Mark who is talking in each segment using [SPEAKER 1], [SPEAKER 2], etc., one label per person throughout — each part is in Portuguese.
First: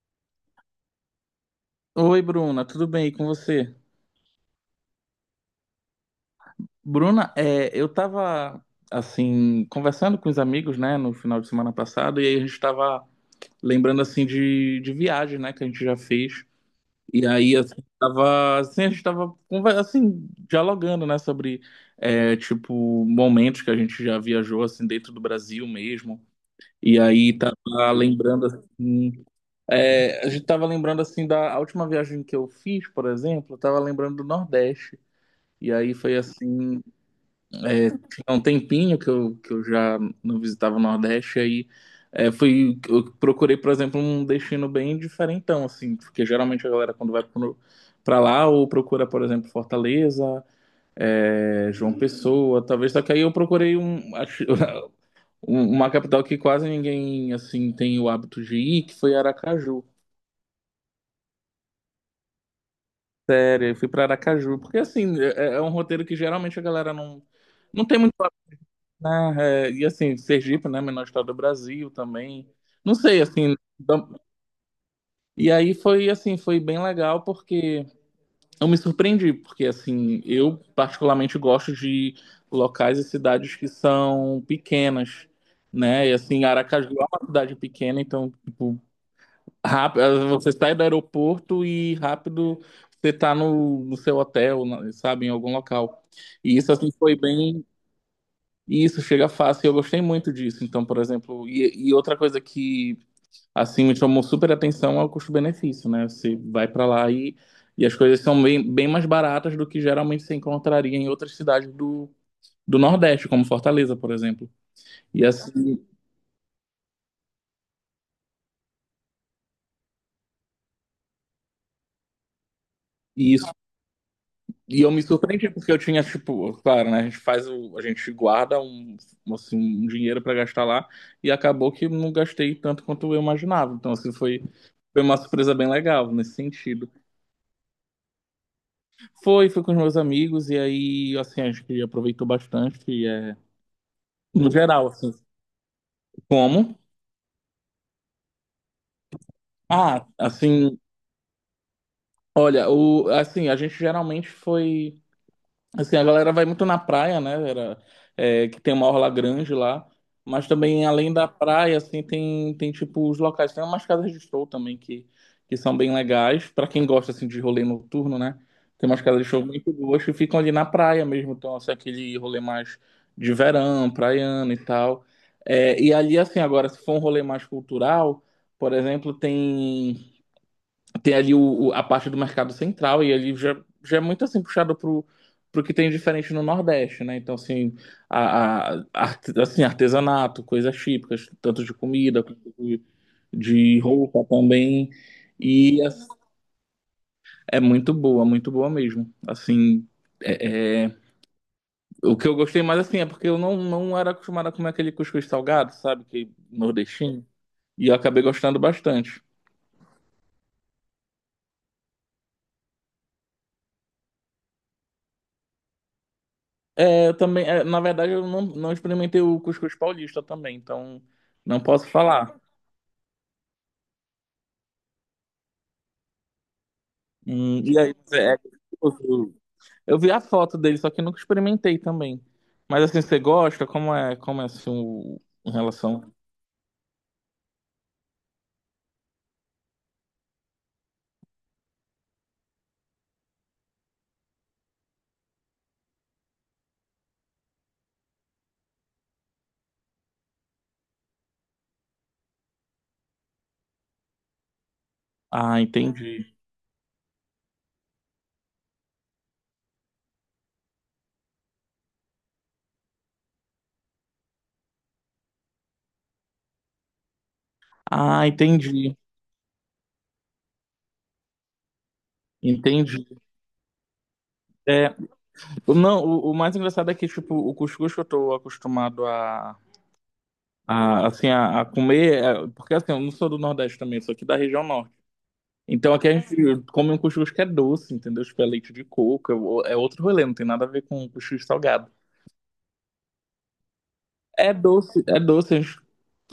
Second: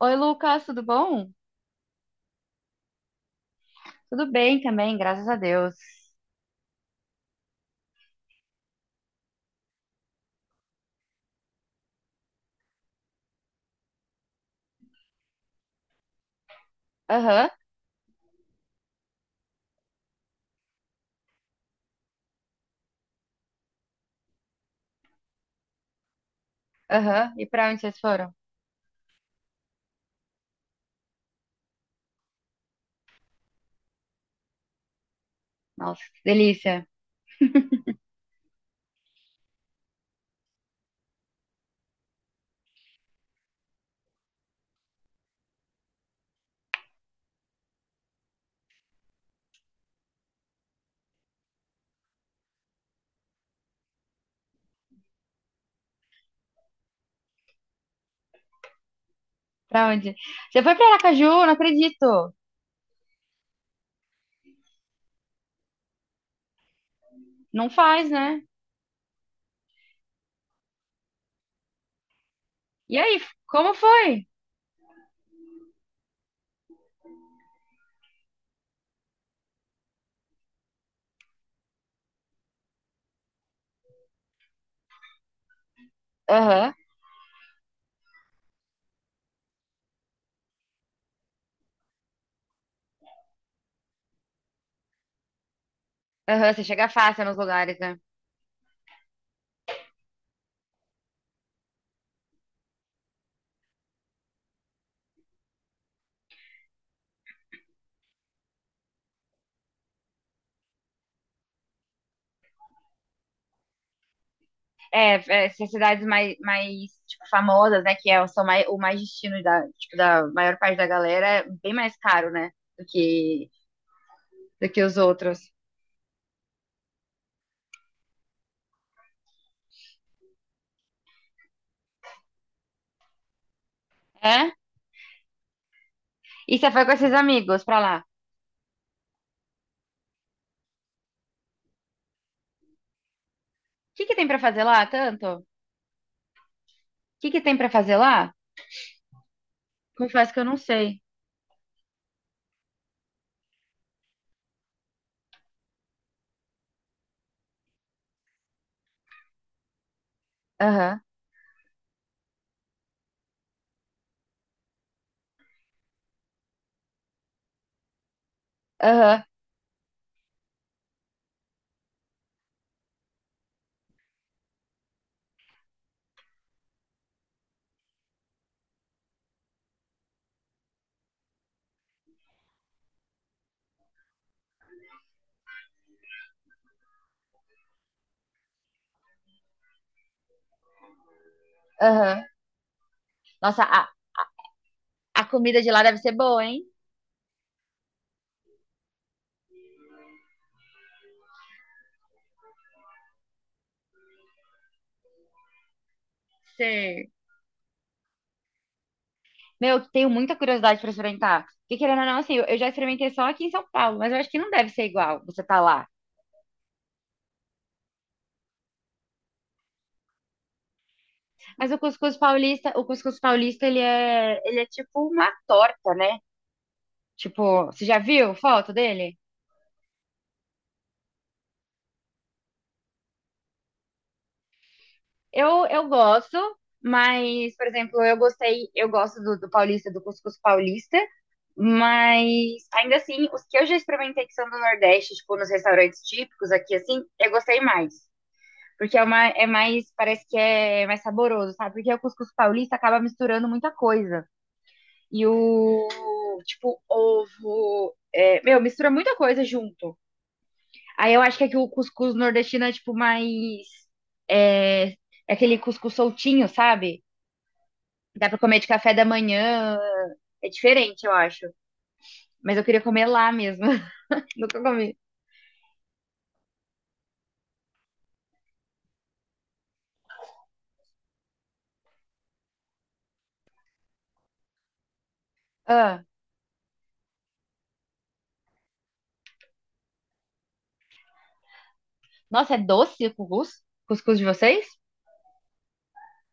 [SPEAKER 1] Oi, Lucas, tudo bom?
[SPEAKER 2] Oi, Bruna, tudo bem e com você?
[SPEAKER 1] Tudo bem também, graças a Deus.
[SPEAKER 2] Bruna, eu tava assim conversando com os amigos, né, no final de semana passado, e aí a gente tava lembrando assim de viagem, né, que a gente já fez. E
[SPEAKER 1] Aham,
[SPEAKER 2] aí assim, tava assim, a gente tava assim dialogando, né, sobre tipo momentos que a gente já viajou assim dentro do Brasil mesmo. E
[SPEAKER 1] aham.
[SPEAKER 2] aí
[SPEAKER 1] E pra onde
[SPEAKER 2] tava
[SPEAKER 1] vocês foram?
[SPEAKER 2] lembrando assim, a gente tava lembrando assim da a última viagem que eu fiz, por exemplo, eu tava lembrando do Nordeste. E aí
[SPEAKER 1] Nossa,
[SPEAKER 2] foi
[SPEAKER 1] que
[SPEAKER 2] assim,
[SPEAKER 1] delícia.
[SPEAKER 2] tinha um tempinho que eu já não visitava o Nordeste, aí eu procurei, por exemplo, um destino bem diferentão, assim, porque geralmente a galera quando vai pra lá, ou procura, por exemplo, Fortaleza, João Pessoa, talvez, só que aí eu procurei uma capital que quase ninguém, assim, tem o hábito de ir, que foi Aracaju.
[SPEAKER 1] Pra onde? Você foi pra Aracaju? Não acredito.
[SPEAKER 2] Sério, eu fui pra Aracaju, porque assim, é um roteiro que geralmente a galera não,
[SPEAKER 1] Não
[SPEAKER 2] não tem
[SPEAKER 1] faz,
[SPEAKER 2] muito,
[SPEAKER 1] né?
[SPEAKER 2] né? É, e assim, Sergipe, né? Menor estado do Brasil também. Não
[SPEAKER 1] E aí,
[SPEAKER 2] sei, assim.
[SPEAKER 1] como foi?
[SPEAKER 2] E aí foi assim, foi bem legal porque eu me surpreendi, porque assim, eu particularmente gosto de locais e cidades que são pequenas, né? E assim,
[SPEAKER 1] Aham,
[SPEAKER 2] Aracaju é uma cidade pequena, então, tipo, rápido, você sai do aeroporto e rápido você tá no seu hotel, sabe, em algum local.
[SPEAKER 1] aham.
[SPEAKER 2] E
[SPEAKER 1] Você
[SPEAKER 2] isso
[SPEAKER 1] chega
[SPEAKER 2] assim foi
[SPEAKER 1] fácil nos
[SPEAKER 2] bem
[SPEAKER 1] lugares, né?
[SPEAKER 2] E isso chega fácil, e eu gostei muito disso. Então, por exemplo, e outra coisa que assim me chamou super atenção é o custo-benefício, né? Você vai para lá e as coisas são bem, bem mais baratas do que geralmente você encontraria em outras cidades do Nordeste, como Fortaleza, por exemplo.
[SPEAKER 1] É,
[SPEAKER 2] E
[SPEAKER 1] é, essas
[SPEAKER 2] assim,
[SPEAKER 1] cidades mais, mais tipo, famosas, né? Que é, são mais, o mais destino da, tipo, da maior parte da galera, é bem mais caro, né? Do
[SPEAKER 2] e isso,
[SPEAKER 1] que, do que
[SPEAKER 2] e eu
[SPEAKER 1] os
[SPEAKER 2] me
[SPEAKER 1] outros.
[SPEAKER 2] surpreendi porque eu tinha tipo, claro, né, a gente guarda assim, um dinheiro para gastar lá e acabou que não gastei tanto quanto eu imaginava. Então, assim, foi
[SPEAKER 1] É?
[SPEAKER 2] foi uma surpresa bem legal nesse
[SPEAKER 1] E você foi com
[SPEAKER 2] sentido.
[SPEAKER 1] esses amigos pra lá? O
[SPEAKER 2] Foi com os meus amigos, e aí, assim, acho que aproveitou bastante, e
[SPEAKER 1] que que tem pra
[SPEAKER 2] no
[SPEAKER 1] fazer lá,
[SPEAKER 2] geral, assim,
[SPEAKER 1] tanto?
[SPEAKER 2] como?
[SPEAKER 1] O que que tem pra fazer lá?
[SPEAKER 2] Ah,
[SPEAKER 1] Confesso que eu não
[SPEAKER 2] assim,
[SPEAKER 1] sei.
[SPEAKER 2] olha, a gente geralmente foi assim, a galera vai muito na praia, né? Que tem uma orla grande lá. Mas também,
[SPEAKER 1] Aham,
[SPEAKER 2] além da praia, assim, tem tipo os locais. Tem umas casas de show também que são bem legais. Pra quem gosta, assim, de rolê noturno, né? Tem umas casas
[SPEAKER 1] aham,
[SPEAKER 2] de show muito boas que ficam ali na praia mesmo. Então, assim, aquele rolê mais de verão, praiano e tal. É, e ali, assim, agora, se for um rolê mais cultural, por exemplo, tem. Tem ali a parte do mercado central e ali já é muito assim puxado pro que tem diferente no Nordeste, né? Então, assim, assim, artesanato, coisas típicas, tanto de comida
[SPEAKER 1] aham.
[SPEAKER 2] quanto de,
[SPEAKER 1] Nossa,
[SPEAKER 2] de roupa também.
[SPEAKER 1] a comida de
[SPEAKER 2] E
[SPEAKER 1] lá deve
[SPEAKER 2] as-
[SPEAKER 1] ser boa, hein?
[SPEAKER 2] é muito boa mesmo. Assim, é, é- o que eu gostei mais assim é porque eu não era acostumado a comer aquele cuscuz salgado, sabe? Que é
[SPEAKER 1] Sei.
[SPEAKER 2] nordestino. E eu acabei gostando bastante.
[SPEAKER 1] Meu, eu tenho muita curiosidade pra experimentar. Porque querendo ou não, assim, eu já experimentei só aqui em São Paulo, mas eu acho que não deve ser igual você tá lá.
[SPEAKER 2] É, eu também, na verdade, eu não experimentei o cuscuz paulista também, então não
[SPEAKER 1] Mas o
[SPEAKER 2] posso
[SPEAKER 1] cuscuz
[SPEAKER 2] falar.
[SPEAKER 1] paulista, o cuscuz paulista, ele é tipo uma torta, né? Tipo,
[SPEAKER 2] E
[SPEAKER 1] você
[SPEAKER 2] aí,
[SPEAKER 1] já viu
[SPEAKER 2] é
[SPEAKER 1] foto dele?
[SPEAKER 2] gostoso. Eu vi a foto dele, só que nunca experimentei também. Mas assim, você gosta? Como é assim, em
[SPEAKER 1] Eu
[SPEAKER 2] relação?
[SPEAKER 1] gosto, mas, por exemplo, eu gostei, eu gosto do, do paulista, do cuscuz paulista, mas ainda assim, os que eu já experimentei que são do Nordeste, tipo, nos restaurantes típicos aqui, assim, eu gostei mais. Porque é, uma, é mais, parece que é mais saboroso, sabe? Porque o cuscuz paulista acaba misturando muita coisa. E
[SPEAKER 2] Ah,
[SPEAKER 1] o,
[SPEAKER 2] entendi.
[SPEAKER 1] tipo, ovo, é, meu, mistura muita coisa junto. Aí eu acho que aqui o cuscuz nordestino é, tipo, mais, é, é aquele cuscuz soltinho, sabe?
[SPEAKER 2] Ah,
[SPEAKER 1] Dá pra comer de café
[SPEAKER 2] entendi.
[SPEAKER 1] da manhã. É diferente, eu acho. Mas eu queria comer
[SPEAKER 2] Entendi.
[SPEAKER 1] lá mesmo. Nunca
[SPEAKER 2] É,
[SPEAKER 1] comi.
[SPEAKER 2] não, o mais engraçado é que, tipo, o cuscuz que eu tô acostumado a comer, porque assim, eu não sou do Nordeste também, sou aqui da região Norte. Então
[SPEAKER 1] Ah.
[SPEAKER 2] aqui a gente come um cuscuz que é doce, entendeu? Tipo, é leite de coco, é outro rolê, não tem nada a ver com cuscuz salgado.
[SPEAKER 1] Nossa, é doce o cuscuz? Cuscuz de vocês?
[SPEAKER 2] É doce, a gente,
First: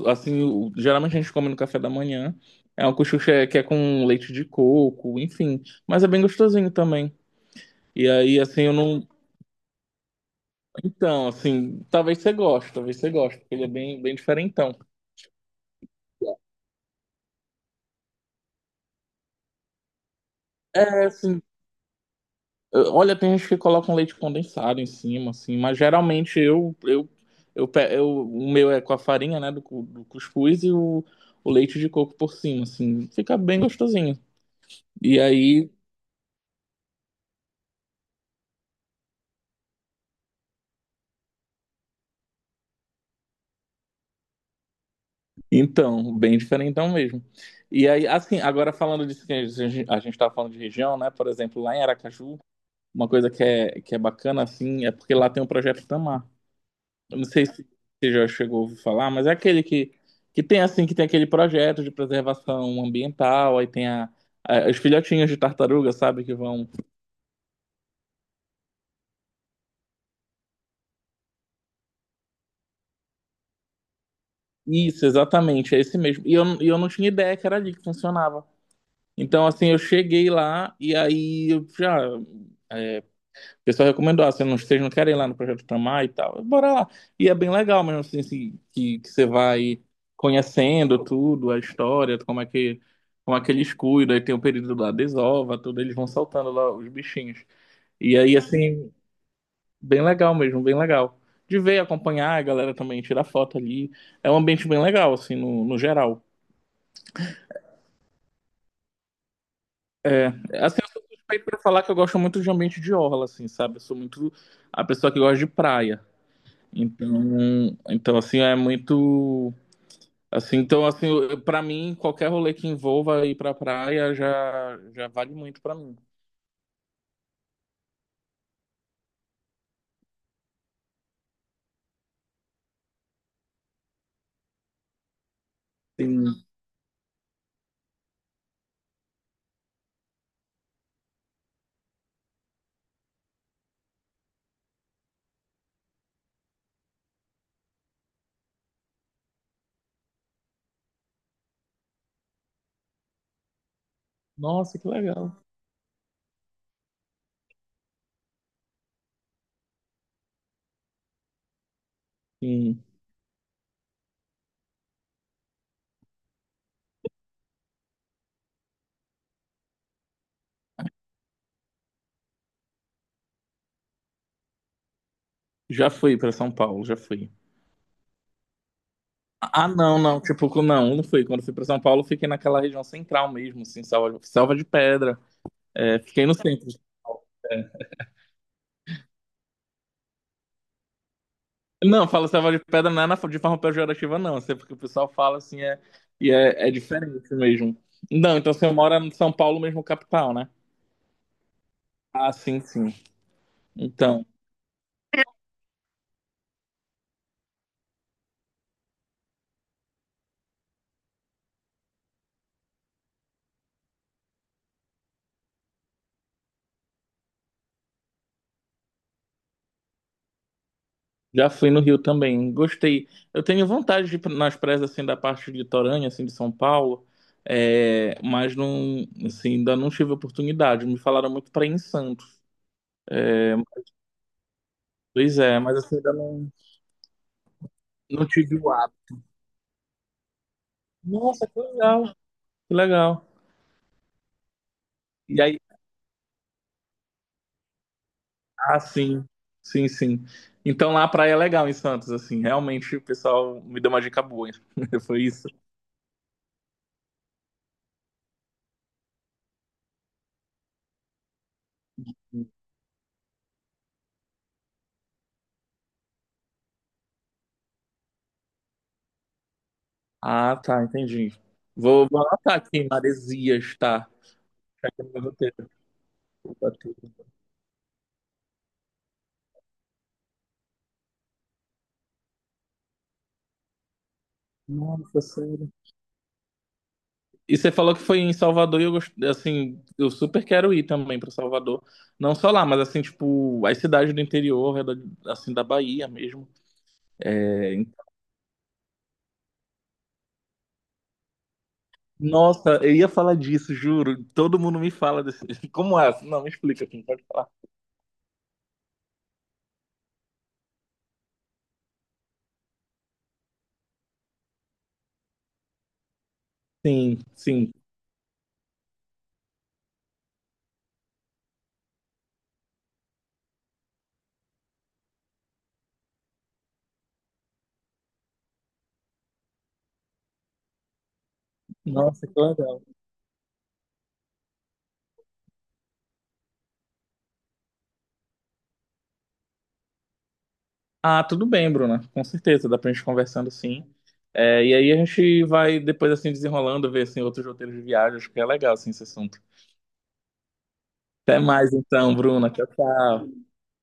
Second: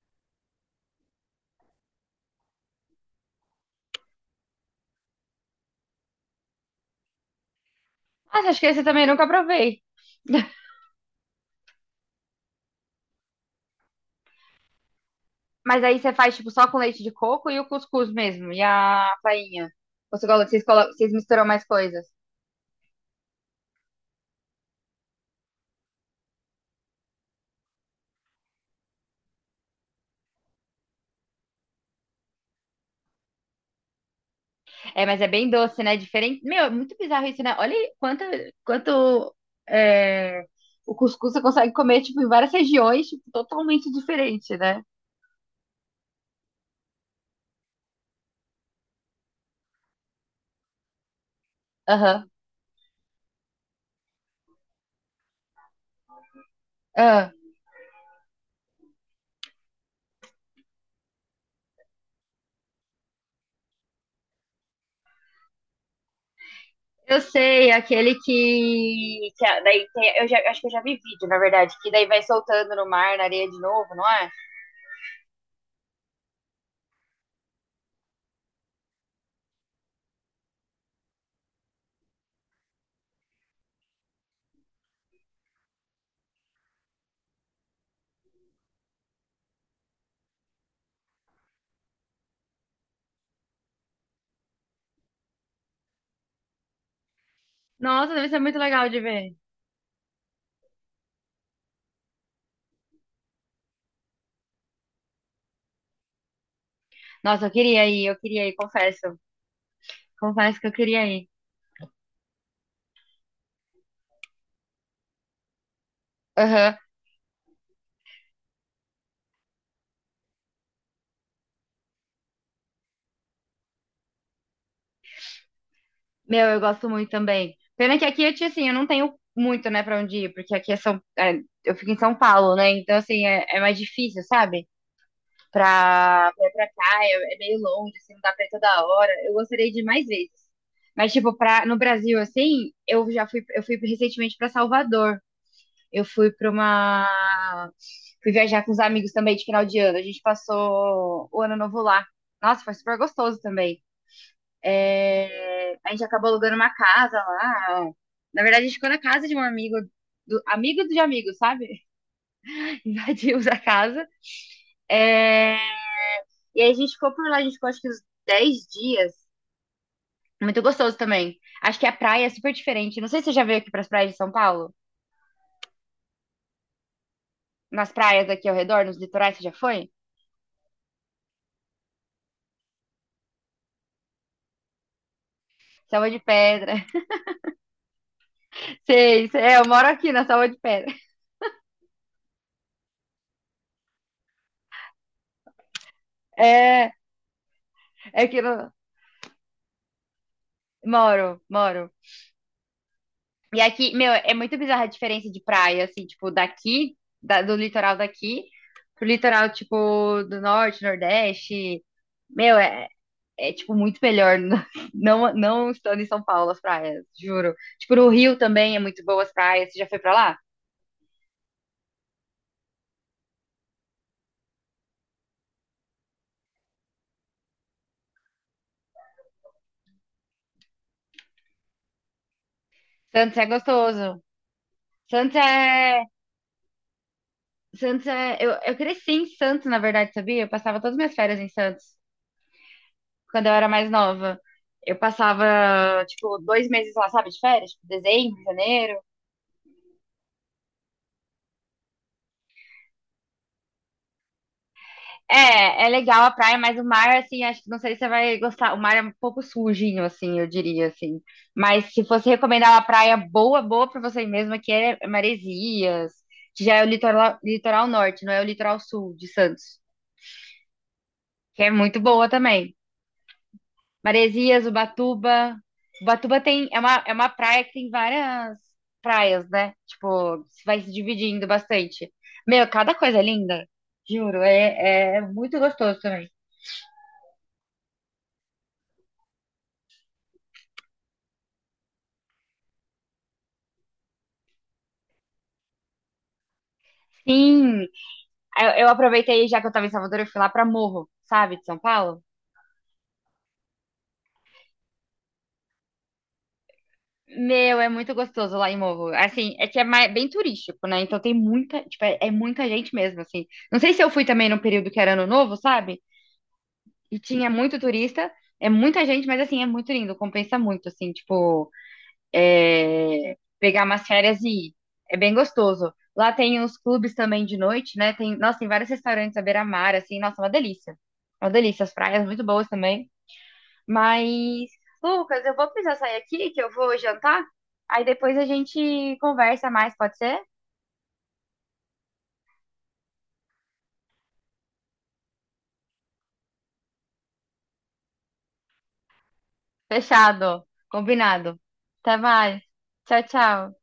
[SPEAKER 2] assim, geralmente a gente come no café da manhã. É um cuscuz que é com leite de coco, enfim, mas é bem gostosinho também. E aí,
[SPEAKER 1] Nossa, acho
[SPEAKER 2] assim,
[SPEAKER 1] que
[SPEAKER 2] eu
[SPEAKER 1] esse eu também
[SPEAKER 2] não.
[SPEAKER 1] nunca provei.
[SPEAKER 2] Então, assim, talvez você goste, porque ele é bem, bem diferentão.
[SPEAKER 1] Mas aí você faz, tipo, só com leite de coco e o cuscuz mesmo. E a farinha Você colo-
[SPEAKER 2] É,
[SPEAKER 1] vocês
[SPEAKER 2] assim,
[SPEAKER 1] misturam mais coisas.
[SPEAKER 2] Olha, tem gente que coloca um leite condensado em cima, assim, mas geralmente o meu é com a farinha, né, do cuscuz e o leite de coco por cima, assim, fica bem gostosinho.
[SPEAKER 1] É,
[SPEAKER 2] E
[SPEAKER 1] mas é bem
[SPEAKER 2] aí,
[SPEAKER 1] doce, né? Diferente. Meu, é muito bizarro isso, né? Olha aí quanto, quanto é, o cuscuz você consegue comer, tipo, em várias regiões, tipo, totalmente diferente, né?
[SPEAKER 2] então, bem diferentão mesmo. E aí, assim, agora falando disso que a gente tá falando de região, né, por exemplo, lá em
[SPEAKER 1] Aham.
[SPEAKER 2] Aracaju, uma coisa que é bacana, assim, é porque lá tem o Projeto Tamar. Eu não
[SPEAKER 1] Ah.
[SPEAKER 2] sei se você já chegou a ouvir falar, mas é aquele que, que tem aquele projeto de preservação ambiental, aí tem as filhotinhas de tartaruga, sabe, que vão.
[SPEAKER 1] Eu sei, aquele que a- daí tem, eu já, acho que eu já vi vídeo, na verdade, que daí vai soltando no mar, na areia de novo, não é?
[SPEAKER 2] Isso, exatamente, é esse mesmo. E eu não tinha ideia que era ali que funcionava. Então, assim, eu cheguei lá e aí eu já é, o pessoal recomendou, ah, se não, vocês não querem ir lá no Projeto Tamar e tal, bora lá. E é bem legal mesmo, assim, que você vai conhecendo tudo, a história, como é que eles cuidam, aí tem o período da desova, tudo, eles vão soltando lá os bichinhos.
[SPEAKER 1] Nossa,
[SPEAKER 2] E
[SPEAKER 1] deve
[SPEAKER 2] aí,
[SPEAKER 1] ser muito legal
[SPEAKER 2] assim,
[SPEAKER 1] de ver.
[SPEAKER 2] bem legal mesmo, bem legal. De ver, acompanhar, a galera também tirar foto ali. É um ambiente bem legal, assim, no geral.
[SPEAKER 1] Nossa, eu queria ir, confesso.
[SPEAKER 2] É,
[SPEAKER 1] Confesso que eu
[SPEAKER 2] assim, eu sou
[SPEAKER 1] queria ir.
[SPEAKER 2] suspeito pra falar que eu gosto muito de ambiente de orla, assim, sabe? Eu sou muito a pessoa que gosta de praia.
[SPEAKER 1] Aham.
[SPEAKER 2] Então, então assim, é muito então assim, para mim, qualquer rolê que envolva ir pra praia já já vale muito pra mim.
[SPEAKER 1] Meu, eu gosto muito também. Pena que aqui, eu, tinha, assim, eu não tenho muito, né, pra onde ir, porque aqui é São, é, eu fico em São Paulo, né? Então, assim, é, é mais difícil, sabe?
[SPEAKER 2] Sim.
[SPEAKER 1] Ir pra cá, é, é meio longe, assim, não dá pra ir toda hora. Eu gostaria de ir mais vezes. Mas, tipo, pra, no Brasil, assim, eu já fui, eu fui recentemente pra Salvador. Eu fui pra uma. Fui viajar com os amigos também de final de ano. A gente passou o ano novo lá. Nossa, foi super gostoso também.
[SPEAKER 2] Nossa, que legal.
[SPEAKER 1] É, a gente acabou alugando uma casa lá. Na verdade, a gente ficou na casa de um amigo, do, amigo de amigo, sabe?
[SPEAKER 2] Sim.
[SPEAKER 1] Invadimos a casa. É, e aí a gente ficou por lá, a gente ficou acho que uns 10 dias. Muito gostoso também. Acho que a praia é super diferente. Não sei se você já veio aqui pras praias de São Paulo.
[SPEAKER 2] Já fui pra São Paulo, já fui.
[SPEAKER 1] Nas praias aqui ao redor, nos litorais, você já
[SPEAKER 2] Ah,
[SPEAKER 1] foi?
[SPEAKER 2] não, não, tipo, não, não fui. Quando fui pra São Paulo, fiquei naquela região central mesmo, assim, Selva, Selva de Pedra. É,
[SPEAKER 1] Salva de
[SPEAKER 2] fiquei no centro.
[SPEAKER 1] Pedra.
[SPEAKER 2] É.
[SPEAKER 1] Sei, sei. É, eu moro aqui na Salva de Pedra.
[SPEAKER 2] Não, falo Selva de Pedra não é de forma pejorativa, não. Assim, é porque o pessoal fala assim, e é
[SPEAKER 1] É,
[SPEAKER 2] diferente mesmo.
[SPEAKER 1] é que
[SPEAKER 2] Não,
[SPEAKER 1] eu
[SPEAKER 2] então você mora em São Paulo mesmo, capital, né?
[SPEAKER 1] moro, moro.
[SPEAKER 2] Ah, sim, sim.
[SPEAKER 1] E aqui, meu,
[SPEAKER 2] Então,
[SPEAKER 1] é muito bizarra a diferença de praia, assim, tipo, daqui, da- do litoral daqui, pro litoral, tipo, do norte, nordeste. Meu, é, é, tipo, muito melhor não, não estando em São Paulo as praias, juro. Tipo, no Rio também é muito boas praias. Você já foi pra lá?
[SPEAKER 2] já fui no Rio também. Gostei. Eu tenho vontade de ir nas praias assim da parte litorânea, assim de São Paulo, mas não, assim, ainda não tive oportunidade. Me falaram muito para ir em Santos.
[SPEAKER 1] Santos é
[SPEAKER 2] É,
[SPEAKER 1] gostoso. Santos
[SPEAKER 2] pois é, mas assim
[SPEAKER 1] é.
[SPEAKER 2] ainda não,
[SPEAKER 1] Santos
[SPEAKER 2] não
[SPEAKER 1] é. Eu,
[SPEAKER 2] tive o
[SPEAKER 1] eu
[SPEAKER 2] hábito.
[SPEAKER 1] cresci em Santos, na verdade, sabia? Eu passava todas as minhas férias
[SPEAKER 2] Nossa,
[SPEAKER 1] em
[SPEAKER 2] que
[SPEAKER 1] Santos,
[SPEAKER 2] legal, que legal.
[SPEAKER 1] quando eu era mais nova. Eu
[SPEAKER 2] E
[SPEAKER 1] passava,
[SPEAKER 2] aí,
[SPEAKER 1] tipo, 2 meses lá, sabe, de férias? Tipo, dezembro,
[SPEAKER 2] ah,
[SPEAKER 1] janeiro.
[SPEAKER 2] sim, sim, sim. Então lá a praia é legal em Santos, assim, realmente o pessoal me deu uma dica boa. Foi isso.
[SPEAKER 1] É, é legal a praia, mas o mar, assim, acho que não sei se você vai gostar. O mar é um pouco sujinho, assim, eu diria, assim. Mas se fosse recomendar uma praia boa, boa pra você mesmo, que é Maresias, que já é o litoral, litoral norte, não é o litoral sul de Santos,
[SPEAKER 2] Ah, tá, entendi.
[SPEAKER 1] que é muito
[SPEAKER 2] Vou
[SPEAKER 1] boa
[SPEAKER 2] anotar
[SPEAKER 1] também.
[SPEAKER 2] aqui, Maresias, tá?
[SPEAKER 1] Maresias,
[SPEAKER 2] No meu
[SPEAKER 1] Ubatuba.
[SPEAKER 2] roteiro,
[SPEAKER 1] Ubatuba tem,
[SPEAKER 2] tá
[SPEAKER 1] é
[SPEAKER 2] tudo.
[SPEAKER 1] uma praia que tem várias praias, né? Tipo, vai se dividindo bastante. Meu, cada coisa é linda, juro, é, é
[SPEAKER 2] Nossa,
[SPEAKER 1] muito
[SPEAKER 2] sério.
[SPEAKER 1] gostoso também.
[SPEAKER 2] E você falou que foi em Salvador e assim, eu super quero ir também pra Salvador. Não só lá, mas assim, tipo, as cidades do interior, assim, da Bahia mesmo. É,
[SPEAKER 1] Sim,
[SPEAKER 2] em-
[SPEAKER 1] eu aproveitei, já que eu tava em Salvador, eu fui lá pra Morro, sabe, de São Paulo.
[SPEAKER 2] Nossa, eu ia falar disso, juro. Todo mundo me fala desse. Como é? Não, me explica, não pode falar.
[SPEAKER 1] Meu, é muito gostoso lá em Morro. Assim, é que é mais- bem turístico, né? Então tem muita, tipo, é, é muita gente mesmo, assim. Não sei se eu fui também num período que era ano novo, sabe?
[SPEAKER 2] Sim,
[SPEAKER 1] E tinha
[SPEAKER 2] sim.
[SPEAKER 1] muito turista, é muita gente, mas assim, é muito lindo, compensa muito, assim, tipo, é, pegar umas férias e ir. É bem gostoso. Lá tem os clubes também de noite, né? Tem, nossa, tem vários restaurantes à beira-mar, assim, nossa, uma delícia. Uma delícia, as praias
[SPEAKER 2] Nossa, que
[SPEAKER 1] muito boas
[SPEAKER 2] legal.
[SPEAKER 1] também. Mas, Lucas, eu vou precisar sair aqui, que eu vou jantar. Aí depois a gente conversa mais, pode ser?
[SPEAKER 2] Ah, tudo bem, Bruna. Com certeza, dá pra gente conversando sim. É, e aí a gente vai depois assim desenrolando, ver assim, outros roteiros de viagem. Acho que é legal assim, esse assunto.
[SPEAKER 1] Fechado,
[SPEAKER 2] Até
[SPEAKER 1] combinado.
[SPEAKER 2] mais então,
[SPEAKER 1] Até
[SPEAKER 2] Bruna.
[SPEAKER 1] mais.
[SPEAKER 2] Tchau,
[SPEAKER 1] Tchau,
[SPEAKER 2] tchau.
[SPEAKER 1] tchau.